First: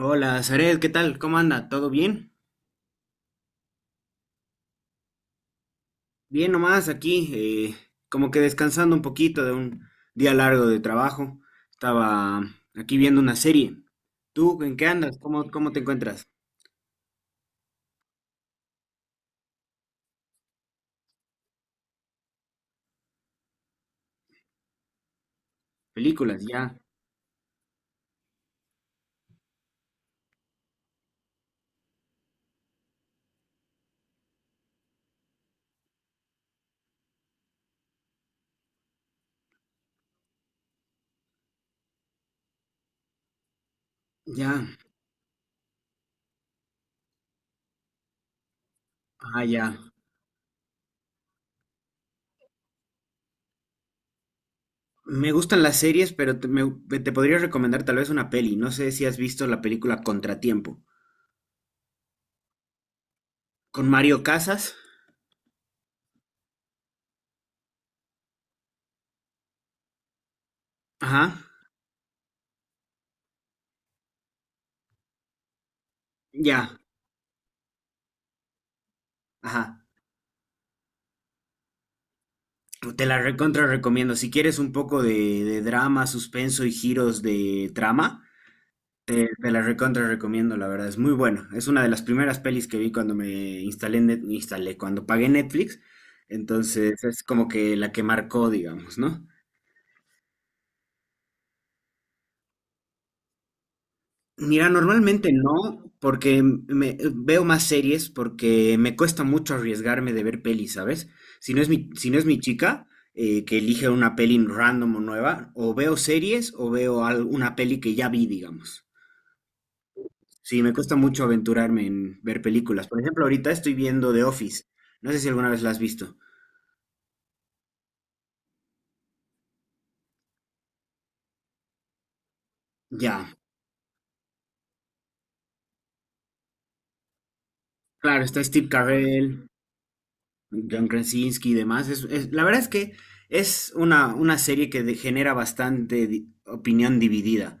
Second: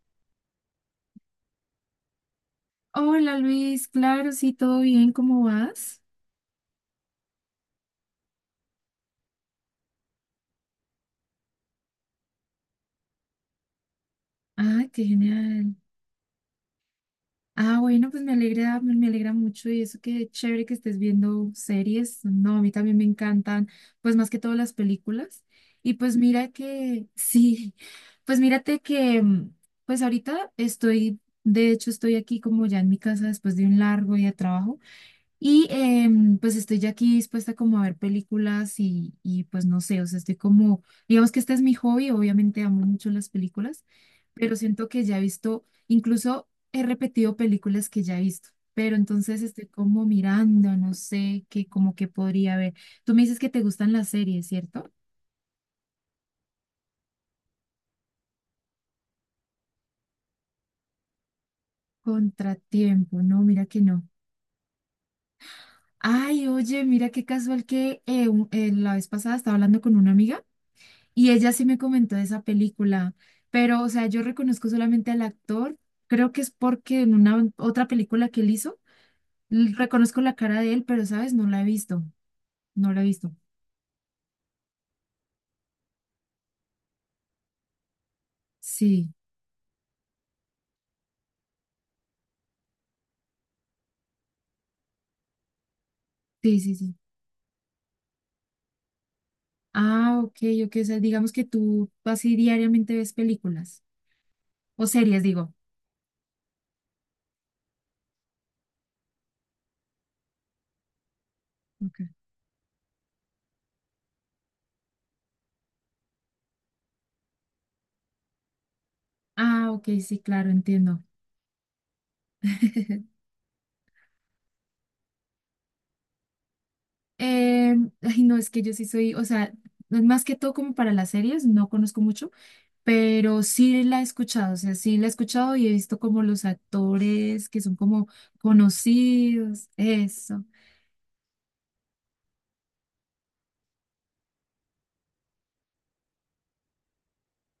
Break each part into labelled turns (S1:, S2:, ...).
S1: Hola, Zaret, ¿qué tal? ¿Cómo anda? ¿Todo bien?
S2: Hola Luis, claro, sí, todo bien, ¿cómo vas?
S1: Bien nomás aquí, como que descansando un poquito de un día largo de trabajo. Estaba aquí viendo una serie. ¿Tú en
S2: Ah,
S1: qué
S2: qué
S1: andas? ¿Cómo
S2: genial.
S1: te encuentras?
S2: Ah, bueno, pues me alegra, me alegra mucho y eso que chévere que estés viendo series. No, a mí también me encantan, pues más que todo las películas. Y pues
S1: Películas,
S2: mira
S1: ya,
S2: que, sí, pues mírate que, pues ahorita estoy, de hecho estoy aquí como ya en mi casa después de un largo día de trabajo. Pues estoy ya aquí dispuesta como a ver películas y pues no sé, o sea, estoy como, digamos que este es mi hobby, obviamente amo mucho las películas, pero
S1: ya,
S2: siento que ya he visto, incluso he repetido películas que ya he visto, pero entonces
S1: ah,
S2: estoy
S1: ya.
S2: como mirando, no sé, qué como que podría ver. Tú me dices que te gustan las series, ¿cierto?
S1: Me gustan las series, pero te podría recomendar tal vez una peli. No sé si has visto la película Contratiempo.
S2: Contratiempo, no, mira que
S1: Con
S2: no.
S1: Mario Casas.
S2: Ay, oye, mira qué casual que la vez pasada estaba hablando con una amiga.
S1: Ajá,
S2: Y ella sí me comentó de esa película, pero, o sea, yo reconozco solamente al actor, creo que es
S1: ya,
S2: porque en una otra película que él hizo,
S1: ajá.
S2: reconozco la cara de él, pero, ¿sabes? No la he visto, no la he
S1: Te la
S2: visto.
S1: recontra recomiendo. Si quieres un poco de drama, suspenso y giros de trama,
S2: Sí,
S1: te la recontra recomiendo, la verdad. Es muy buena. Es una de las primeras pelis que vi cuando me instalé, cuando pagué Netflix.
S2: sí, sí, sí.
S1: Entonces es como que la que marcó, digamos, ¿no?
S2: Ah, ok, ok, o sea, digamos que tú así diariamente ves películas,
S1: Mira,
S2: o series,
S1: normalmente
S2: digo.
S1: no, porque me, veo más series, porque me cuesta mucho arriesgarme de ver pelis, ¿sabes?
S2: Ok.
S1: Si no es mi chica, que elige una peli random o nueva, o veo series o una peli que ya vi, digamos.
S2: Ah, ok, sí, claro,
S1: Sí, me cuesta
S2: entiendo.
S1: mucho aventurarme en ver películas. Por ejemplo, ahorita estoy viendo The Office. No sé si alguna vez la has visto.
S2: Ay, no, es que yo sí soy, o sea, más que todo como para las series, no conozco mucho,
S1: Ya,
S2: pero sí la he escuchado, o sea, sí la he escuchado y he visto como los actores que son como
S1: claro, está Steve Carell.
S2: conocidos, eso,
S1: John Krasinski y demás. La verdad es que es una serie que genera bastante opinión dividida,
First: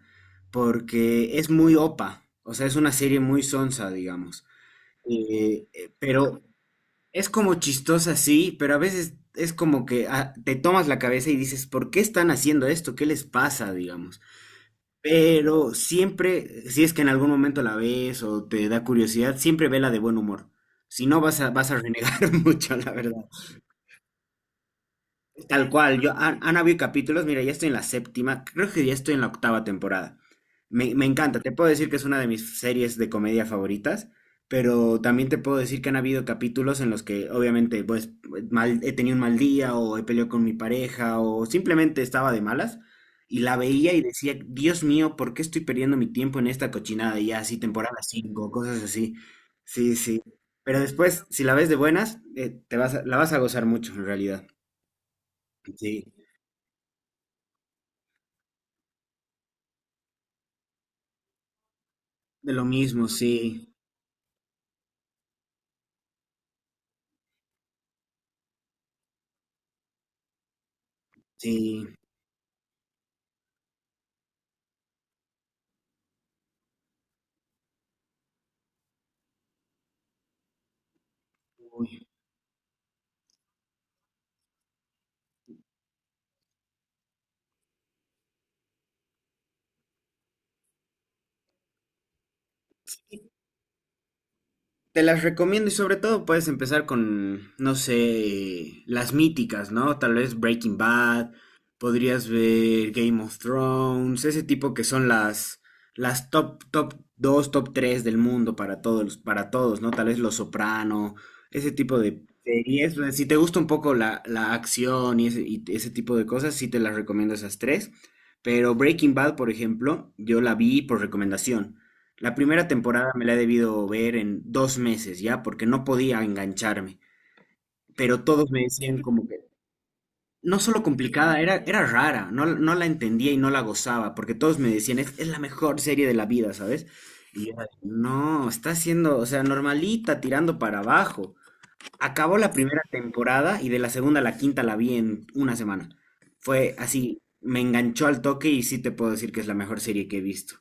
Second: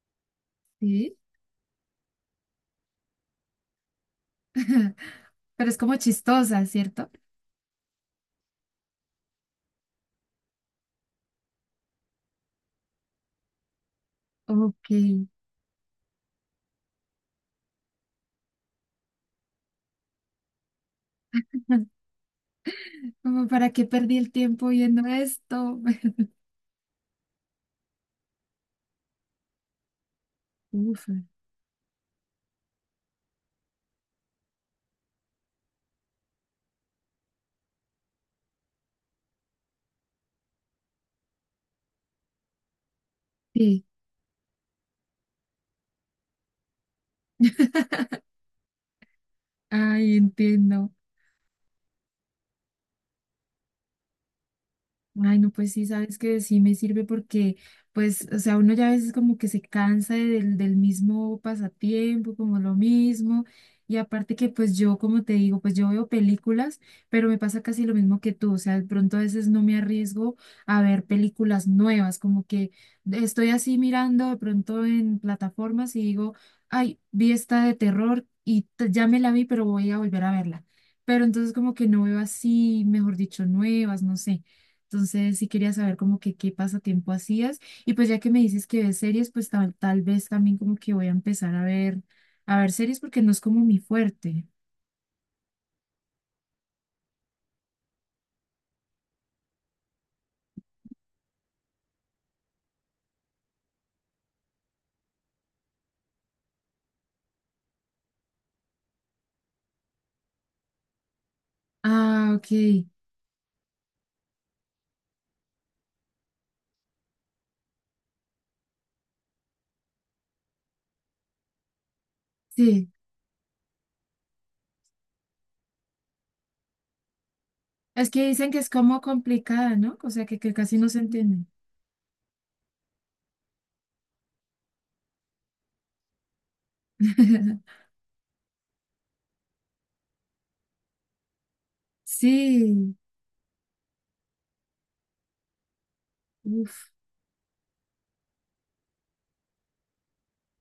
S2: sí,
S1: porque es muy opa, o sea, es una serie muy sonsa, digamos. Eh,
S2: pero es
S1: eh,
S2: como
S1: pero
S2: chistosa, ¿cierto?
S1: es como chistosa, sí, pero a veces es como que ah, te tomas la cabeza y dices, ¿por qué están haciendo esto? ¿Qué les pasa, digamos?
S2: Ok,
S1: Pero siempre, si es que en algún momento la ves o te da curiosidad, siempre vela de buen humor. Si no, vas a renegar mucho, la verdad.
S2: como para qué perdí el tiempo viendo
S1: Tal
S2: esto.
S1: cual, han habido capítulos, mira, ya estoy en la séptima, creo que ya estoy en la octava temporada. Me,
S2: Uf,
S1: me encanta, te puedo decir que es una de mis series de comedia favoritas, pero también te puedo decir que han habido capítulos en los que obviamente pues mal, he tenido un mal día o he peleado con mi pareja o simplemente estaba de malas y la
S2: sí,
S1: veía y decía, Dios mío, ¿por qué estoy perdiendo mi tiempo en esta cochinada? Y ya así, temporada 5 cosas así. Sí,
S2: ay,
S1: sí. Pero
S2: entiendo.
S1: después, si la ves de buenas, la vas a gozar mucho en realidad.
S2: Ay, no, pues sí,
S1: Sí.
S2: sabes que sí me sirve porque, pues, o sea, uno ya a veces como que se cansa de- del, del mismo pasatiempo,
S1: De
S2: como
S1: lo
S2: lo
S1: mismo,
S2: mismo.
S1: sí,
S2: Y aparte que, pues, yo, como te digo, pues yo veo películas, pero me pasa casi lo mismo que tú. O sea, de pronto a veces no me arriesgo a ver películas
S1: sí.
S2: nuevas, como que estoy así mirando de pronto en plataformas y digo, ay, vi esta de terror y ya me la vi, pero voy a volver a verla. Pero entonces como que no
S1: Uy.
S2: veo así, mejor dicho, nuevas, no sé. Entonces sí quería saber como que qué pasatiempo hacías. Y pues ya que me dices que ves series, pues tal vez también como que voy a empezar a ver, series porque no es como mi fuerte.
S1: Te las recomiendo y sobre todo puedes empezar con, no sé, las míticas, ¿no? Tal vez Breaking Bad, podrías ver Game of Thrones, ese tipo que son las top, top 2 top 3 del mundo para todos, ¿no? Tal vez Los Soprano, ese tipo de
S2: Ah, ok.
S1: series. O sea, si te gusta un poco la acción y y ese tipo de cosas, sí te las recomiendo esas tres. Pero Breaking Bad, por ejemplo, yo la vi por recomendación. La primera
S2: Sí.
S1: temporada me la he debido ver en 2 meses ya, porque no podía engancharme.
S2: Es
S1: Pero
S2: que dicen
S1: todos
S2: que
S1: me
S2: es como
S1: decían como que,
S2: complicada, ¿no? O sea, que
S1: no
S2: casi
S1: solo
S2: no se
S1: complicada,
S2: entiende.
S1: era rara, no, no la entendía y no la gozaba, porque todos me decían, es la mejor serie de la vida, ¿sabes? Y yo, no, está siendo, o sea, normalita, tirando para abajo. Acabó la primera
S2: Sí.
S1: temporada y de la segunda a la quinta la vi en una semana. Fue
S2: Uf.
S1: así, me enganchó al toque y sí te puedo decir que es la mejor serie que he visto.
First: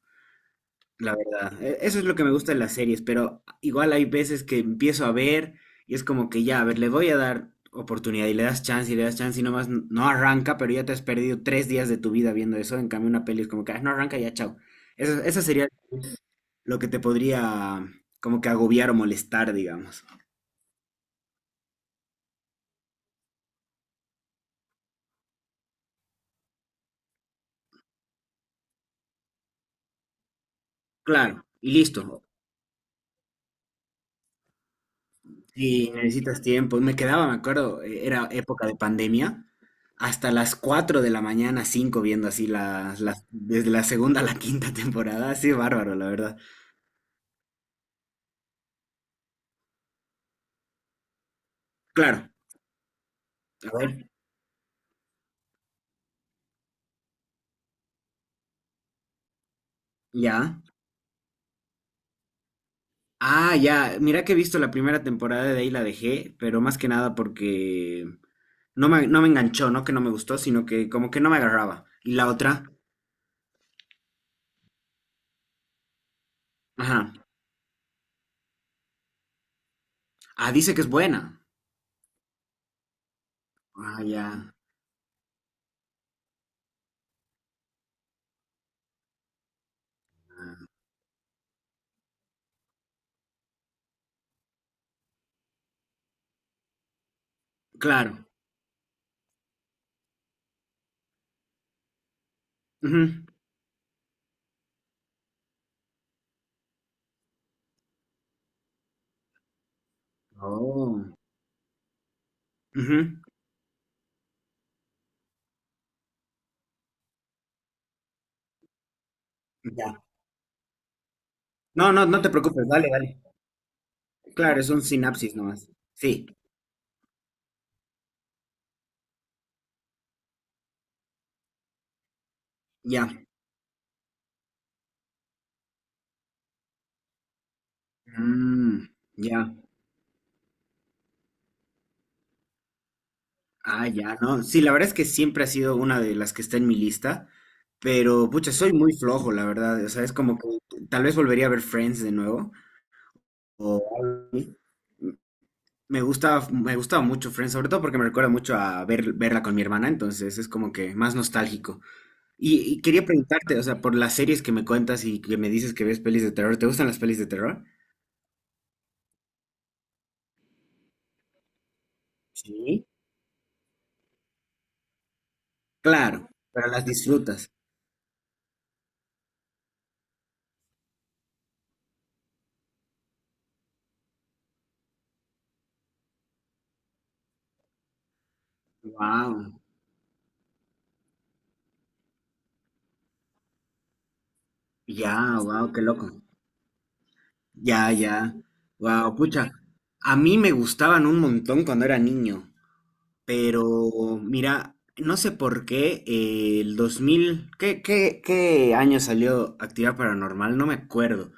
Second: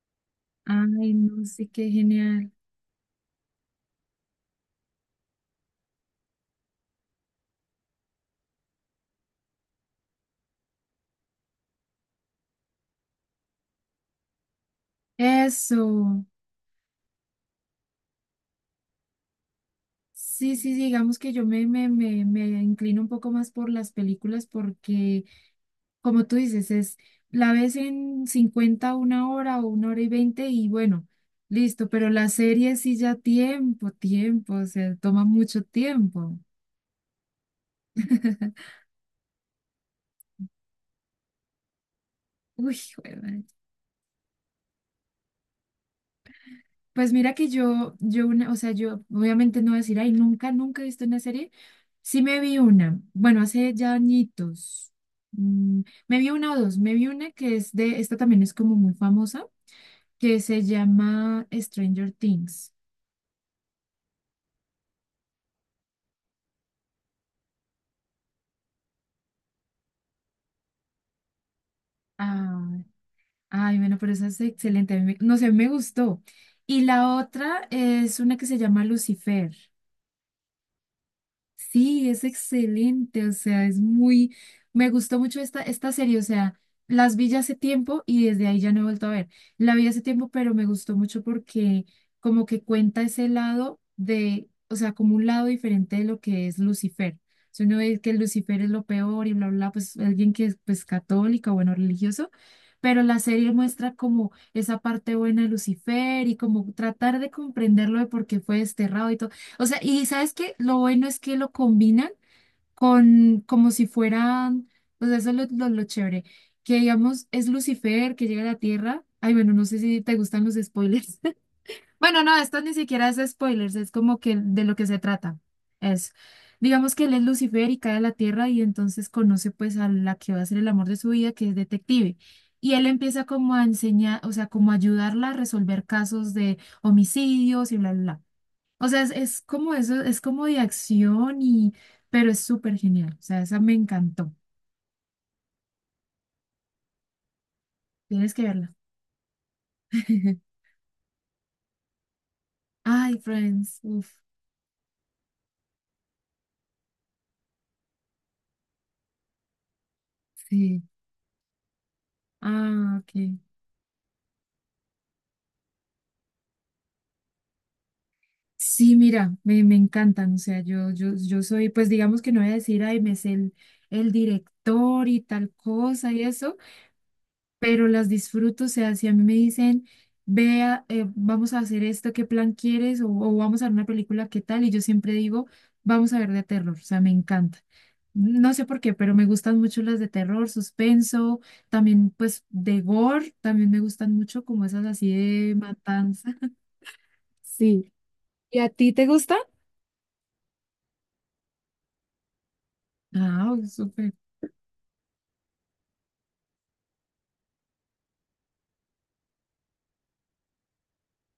S2: Ay,
S1: La
S2: no
S1: verdad,
S2: sé qué
S1: eso es lo que me
S2: genial.
S1: gusta de las series, pero igual hay veces que empiezo a ver y es como que ya, a ver, le voy a dar oportunidad y le das chance y le das chance y nomás no arranca, pero ya te has perdido 3 días de tu vida viendo eso. En cambio, una peli es como que "Ah, no arranca, ya chao." Eso sería
S2: Eso.
S1: lo que te podría como que agobiar o molestar, digamos.
S2: Sí, sí, sí, digamos que yo me inclino un poco más por las películas porque como tú dices, es la ves en 50 una hora o una hora y 20 y bueno,
S1: Claro, y
S2: listo, pero
S1: listo.
S2: la serie sí ya tiempo, tiempo, o sea, toma mucho
S1: Sí,
S2: tiempo.
S1: necesitas tiempo. Me quedaba, me acuerdo, era época de pandemia, hasta las 4 de la mañana, 5 viendo así
S2: Uy, juemadre.
S1: desde la segunda a la quinta temporada. Así bárbaro, la verdad.
S2: Pues mira que yo una, o sea, yo obviamente no voy a decir, ay, nunca, nunca he visto una serie.
S1: Claro,
S2: Sí me vi una, bueno, hace
S1: a
S2: ya
S1: ver,
S2: añitos. Mm, Me vi una o dos, me vi una que es de, esta también es como muy famosa, que
S1: ya.
S2: se llama Stranger Things.
S1: Ah, ya. Mira que he visto la primera temporada, de ahí la dejé, pero más que nada porque no me enganchó, no que no me gustó, sino que como que no me agarraba. Y la
S2: Ah,
S1: otra,
S2: ay, bueno, pero esa es excelente. A mí me- no sé, me gustó. Y
S1: ajá.
S2: la otra es una que se llama Lucifer.
S1: Ah, dice que es buena.
S2: Sí, es excelente, o sea, es
S1: Ah,
S2: muy,
S1: ya.
S2: me gustó mucho esta serie, o sea, las vi ya hace tiempo y desde ahí ya no he vuelto a ver. La vi hace tiempo, pero me gustó mucho porque como que cuenta ese lado de, o sea, como un lado diferente de lo que es Lucifer. Si uno ve
S1: Claro.
S2: que Lucifer es lo peor y bla, bla, bla, pues alguien que es pues católico, bueno, religioso, pero la
S1: Ujú.
S2: serie muestra como esa parte buena de Lucifer y como tratar de comprenderlo de por qué fue desterrado y todo. O sea, y ¿sabes qué? Lo bueno
S1: Oh.
S2: es que lo combinan
S1: Ujú.
S2: con como si fueran, o sea, eso es lo chévere, que digamos es Lucifer que llega a la Tierra. Ay, bueno, no sé si
S1: Ya,
S2: te gustan los spoilers.
S1: no, no
S2: Bueno,
S1: te
S2: no, esto
S1: preocupes,
S2: ni
S1: dale,
S2: siquiera es
S1: dale.
S2: spoilers, es como que
S1: Claro,
S2: de
S1: es
S2: lo
S1: un
S2: que se
S1: sinapsis
S2: trata.
S1: nomás.
S2: Es,
S1: Sí,
S2: digamos que él es Lucifer y cae a la Tierra y entonces conoce pues a la que va a ser el amor de su vida, que es detective. Y él
S1: ya.
S2: empieza como a enseñar, o sea, como a ayudarla a resolver casos de homicidios y bla, bla, bla.
S1: Mm,
S2: O sea,
S1: ya.
S2: es como eso, es como de acción y, pero es súper genial. O sea, esa me
S1: Ah, ya,
S2: encantó.
S1: no. Sí, la verdad es que siempre ha sido una de las que está en mi lista, pero
S2: Tienes que
S1: pucha,
S2: verla.
S1: soy muy flojo, la verdad. O sea, es como que tal vez volvería a ver Friends de nuevo.
S2: Ay,
S1: O
S2: Friends. Uf,
S1: algo así. Me gustaba mucho Friends, sobre todo porque me recuerda mucho verla con mi hermana, entonces es como
S2: sí.
S1: que más nostálgico. Y
S2: Ah,
S1: quería
S2: ok.
S1: preguntarte, o sea, por las series que me cuentas y que me dices que ves pelis de terror, ¿te gustan las pelis de terror?
S2: Sí, mira, me encantan. O sea, yo soy, pues digamos que no voy a decir,
S1: Sí.
S2: ay, me sé el director y tal cosa y
S1: Claro,
S2: eso,
S1: pero las disfrutas.
S2: pero las disfruto. O sea, si a mí me dicen, vea, vamos a hacer esto, ¿qué plan quieres? O vamos a ver una película, ¿qué tal? Y yo siempre digo, vamos a ver de terror. O sea, me encanta. No sé por qué, pero me
S1: Wow,
S2: gustan mucho las de terror, suspenso, también pues de gore, también me gustan mucho como esas así
S1: ya,
S2: de
S1: wow, qué loco.
S2: matanza. Sí.
S1: Ya, ya.
S2: ¿Y a ti te
S1: Wow,
S2: gusta?
S1: pucha. A mí me gustaban un montón cuando era niño,
S2: Ah, oh, súper.
S1: pero mira, no sé por qué el 2000, ¿qué año salió Actividad Paranormal? No me acuerdo.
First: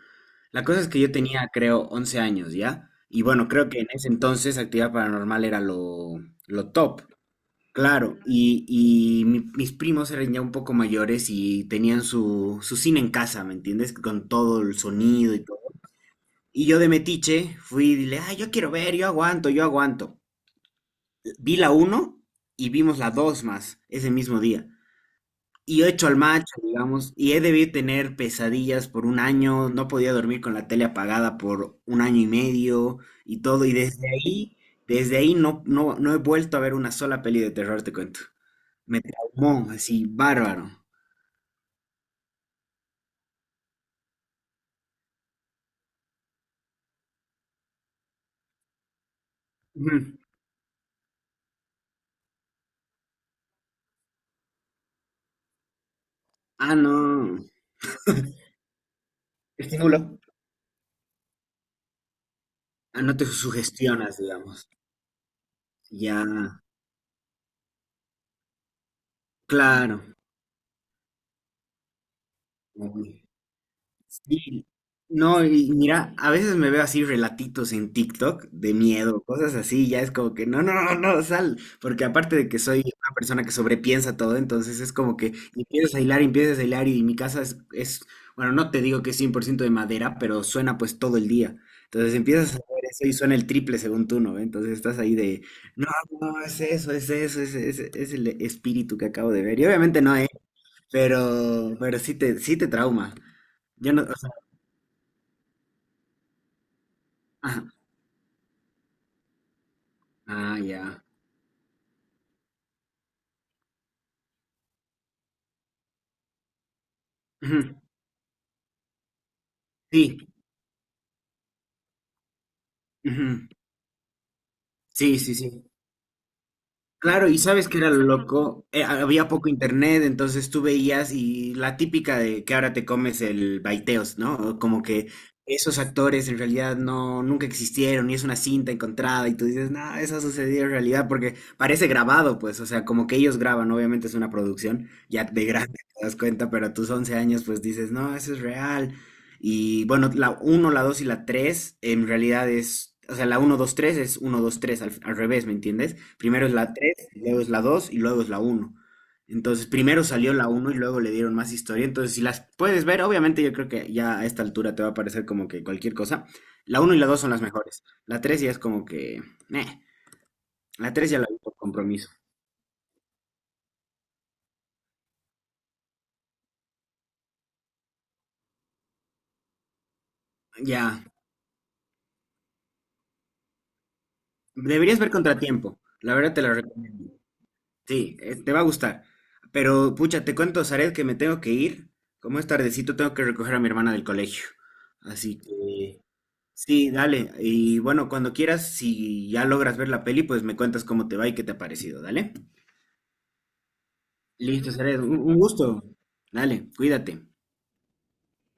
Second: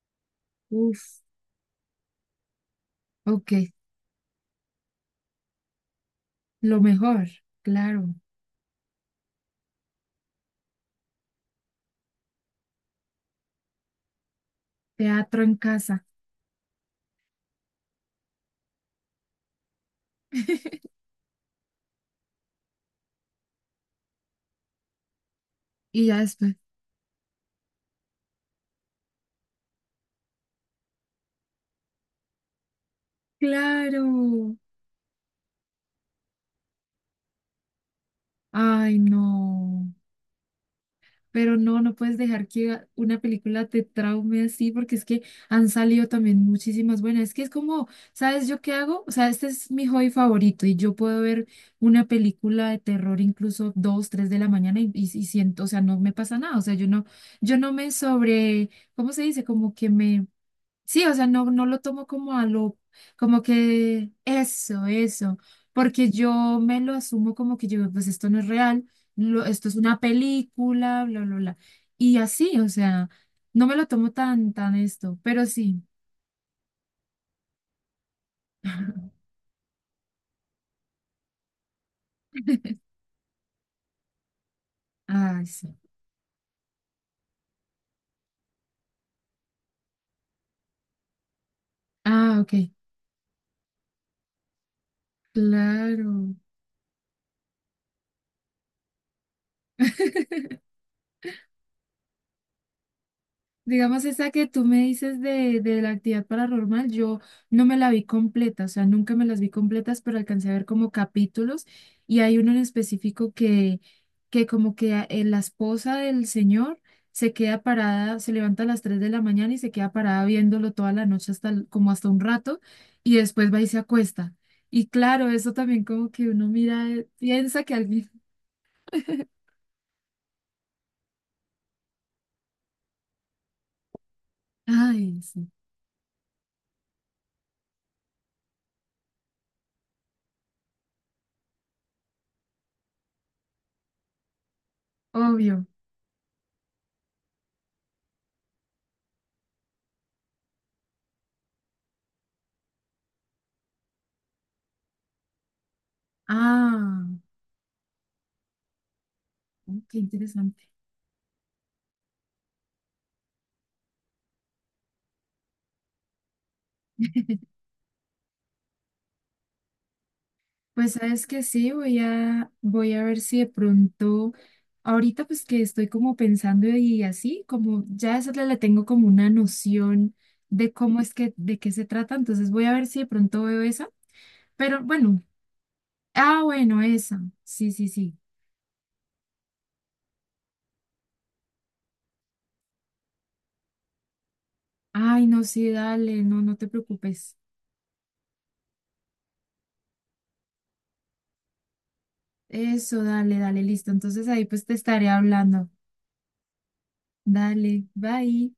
S1: La cosa es que yo
S2: Uf,
S1: tenía, creo, 11 años, ¿ya? Y bueno,
S2: ok,
S1: creo que en ese entonces Actividad Paranormal era lo
S2: lo
S1: top.
S2: mejor, claro.
S1: Claro, y mis primos eran ya un poco mayores y tenían su cine en casa, ¿me entiendes? Con todo el sonido
S2: Teatro
S1: y
S2: en
S1: todo.
S2: casa.
S1: Y yo de metiche fui y dile, ah, yo quiero ver, yo aguanto, yo aguanto. Vi la uno y vimos la 2 más ese mismo día. Y yo
S2: Y
S1: hecho
S2: ya
S1: al macho,
S2: después.
S1: digamos, y he debido tener pesadillas por un año, no podía dormir con la tele apagada por un año y medio y todo. Y
S2: Claro.
S1: desde ahí no, no he vuelto a ver una sola peli de terror, te cuento.
S2: Ay,
S1: Me traumó,
S2: no.
S1: así, bárbaro.
S2: Pero no, no puedes dejar que una película te traume así, porque es que han salido también muchísimas buenas. Es que es como, ¿sabes yo qué hago? O sea, este es mi hobby
S1: Ujú.
S2: favorito y yo puedo ver una película de terror incluso dos, tres de la mañana y siento, o sea, no me pasa nada. O sea,
S1: Ah,
S2: yo no,
S1: no.
S2: yo no me sobre, ¿cómo se dice? Como que
S1: Estímulo.
S2: me. Sí, o sea, no, no lo tomo como a lo,
S1: Ah, no te
S2: como que
S1: sugestionas, digamos.
S2: eso, porque
S1: Ya,
S2: yo me lo asumo como que yo, pues esto no es real, esto es una
S1: claro.
S2: película, bla, bla, bla. Y así, o sea, no me lo tomo tan,
S1: Y-
S2: tan esto,
S1: no,
S2: pero
S1: y
S2: sí.
S1: mira, a veces me veo así relatitos en TikTok de miedo, cosas así, ya es como que no, no, no, no, sal, porque aparte de que soy una persona que sobrepiensa todo, entonces es como que
S2: Ah, sí.
S1: empiezas a hilar y mi casa es, bueno, no te digo que es 100% de madera, pero suena pues todo el día. Entonces
S2: Ah, ok,
S1: empiezas a ver eso y suena el triple según tú, ¿no? Entonces estás ahí de, no,
S2: claro.
S1: no, es eso, es eso, es el espíritu que acabo de ver. Y obviamente no, ¿eh? Pero sí te trauma. Yo no,
S2: Digamos,
S1: o sea,
S2: esa que tú me dices de, la actividad paranormal, yo no
S1: ajá.
S2: me la vi completa, o sea, nunca me las vi completas, pero alcancé a
S1: Ah,
S2: ver como
S1: ya.
S2: capítulos y hay uno en específico que como que la esposa del señor se queda
S1: Ujú.
S2: parada, se levanta a las 3 de la mañana y se queda
S1: Sí.
S2: parada viéndolo toda la noche hasta como hasta un rato y
S1: Ujú.
S2: después va y se acuesta. Y
S1: Sí,
S2: claro,
S1: sí,
S2: eso
S1: sí.
S2: también como que uno mira,
S1: Claro, y
S2: piensa
S1: sabes
S2: que
S1: que era lo
S2: alguien...
S1: loco. Había poco internet, entonces tú veías y la típica de que ahora te comes el baiteos, ¿no? O como que
S2: Ay, sí,
S1: esos actores en realidad no, nunca existieron y es una cinta encontrada y tú dices, no, eso ha sucedido en realidad porque parece grabado, pues, o sea, como que ellos graban, obviamente es una producción, ya de
S2: obvio.
S1: grande te das cuenta, pero a tus 11 años pues dices, no, eso es real. Y bueno, la uno, la 2 y la 3 en realidad es, o sea, la uno 2 3 es uno 2 3 al revés, ¿me entiendes? Primero es la tres,
S2: Ah,
S1: luego es la 2 y luego es la uno. Entonces,
S2: oh, qué
S1: primero salió la
S2: interesante.
S1: uno y luego le dieron más historia. Entonces, si las puedes ver, obviamente yo creo que ya a esta altura te va a parecer como que cualquier cosa. La uno y la 2 son las mejores. La tres ya es como que...
S2: Pues
S1: la 3 ya la
S2: sabes
S1: vi
S2: que
S1: por
S2: sí, voy
S1: compromiso.
S2: a, voy a ver si de pronto, ahorita pues que estoy como pensando y así, como ya esa le tengo como una noción de cómo
S1: Ya.
S2: es que, de qué se trata, entonces voy a ver si de pronto veo esa, pero
S1: Deberías ver
S2: bueno,
S1: Contratiempo. La verdad te
S2: ah,
S1: la
S2: bueno,
S1: recomiendo.
S2: esa, sí, sí, sí.
S1: Sí, te va a gustar. Pero, pucha, te cuento, Zaret, que me tengo que ir. Como es tardecito, tengo que recoger a mi hermana del colegio.
S2: Ay,
S1: Así
S2: no, sí,
S1: que...
S2: dale, no, no te
S1: Sí, dale.
S2: preocupes.
S1: Y bueno, cuando quieras, si ya logras ver la peli, pues me cuentas cómo te va y qué te ha parecido, dale.
S2: Eso, dale, dale, listo. Entonces ahí pues te
S1: Listo, Zaret,
S2: estaré
S1: un gusto.
S2: hablando.
S1: Dale, cuídate.
S2: Dale, bye.